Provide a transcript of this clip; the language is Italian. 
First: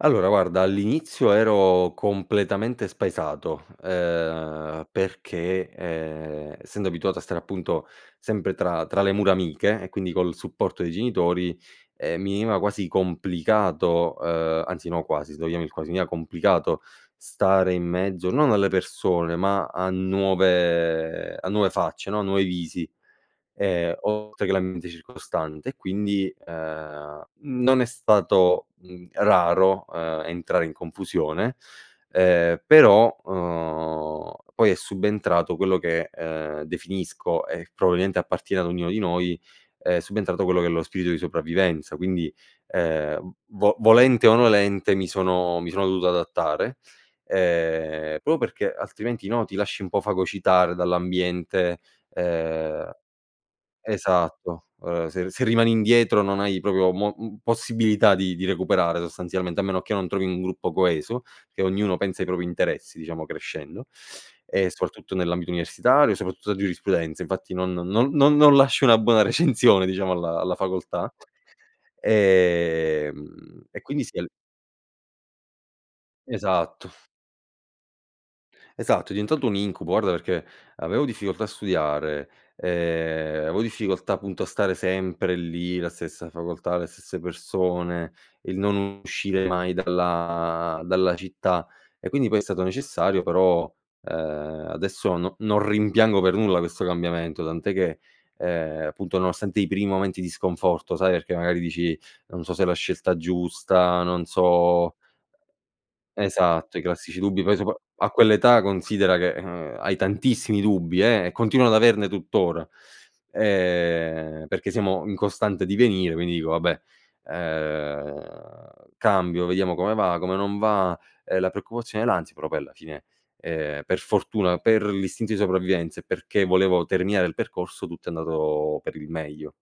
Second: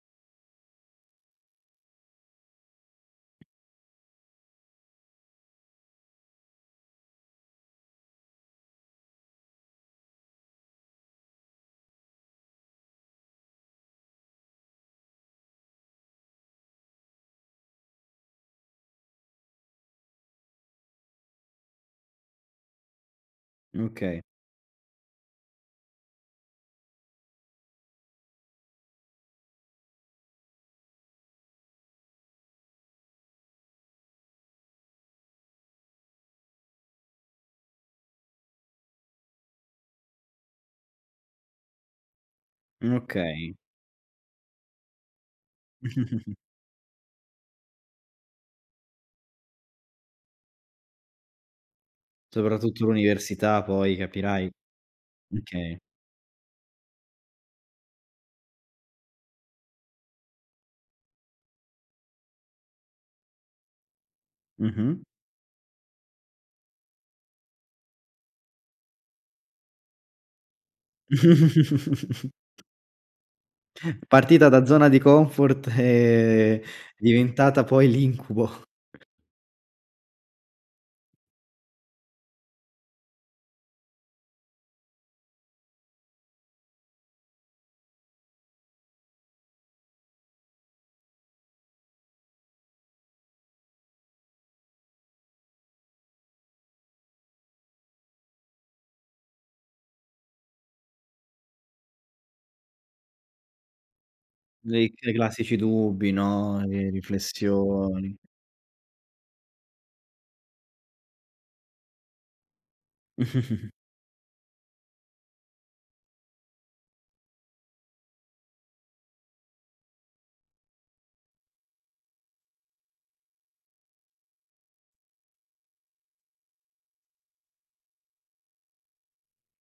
Allora guarda, all'inizio ero completamente spaesato, uhm, perché, ehm, essendo abituato a stare appunto, sempre tra tra le mura amiche e quindi col supporto dei genitori, ehm, mi veniva quasi complicato uhm, anzi no quasi se vogliamo il quasi, mi era complicato stare in mezzo, non alle persone, ma a nuove a nuove facce, no, nuovi visi, Mh, ehm, okay. oltre che l'ambiente circostante. E quindi, ehm, non è stato, mhmm, raro, uhm, entrare in confusione, ehm, però, uhm, poi è subentrato quello che, ehm, definisco e probabilmente appartiene ad ognuno di noi, è subentrato quello che è lo spirito di sopravvivenza. Quindi, Mh, ehm, okay. v volente o nolente, mi sono mi sono dovuto adattare, ehm, proprio perché, altrimenti, no, ti lasci un po' fagocitare dall'ambiente, Soprattutto ehm l'università poi capirai, esatto, ehm, se mh, se rimani okay. indietro non hai proprio mo possibilità di di recuperare sostanzialmente, a meno che non trovi un gruppo coeso, che ognuno pensa ai propri interessi diciamo, crescendo e Mh-mh. soprattutto nell'ambito universitario, soprattutto a giurisprudenza, infatti, non non non non lasci una buona recensione, diciamo, alla alla facoltà, ehm, e quindi sì, al Partita da zona di comfort, e è Esatto. diventata poi l'incubo. Esatto, è diventato un incubo, guarda perché avevo difficoltà a studiare, ehm, avevo difficoltà appunto a stare sempre lì, la stessa facoltà, le stesse persone; il non uscire mai dalla dalla città, e quindi poi è stato necessario però, uhm, adesso no non rimpiango per nulla questo cambiamento, tant'è che, ehm, appunto nonostante i primi momenti di sconforto, sai, perché magari dici: "Non so se è la scelta giusta, non Dei so" dei classici dubbi, no, Esatto, i le classici dubbi poi sopra a riflessioni. quell'età considera che, uhm, hai tantissimi dubbi, eh e continuano ad averne tuttora, ehm, perché siamo in costante divenire, quindi dico: "Vabbè, uhm, cambio vediamo come va, come non va;" ehm, la preoccupazione e l'ansia però poi alla fine, ehm, per fortuna, per l'istinto di sopravvivenza, e perché volevo terminare il percorso, tutto è andato per il meglio.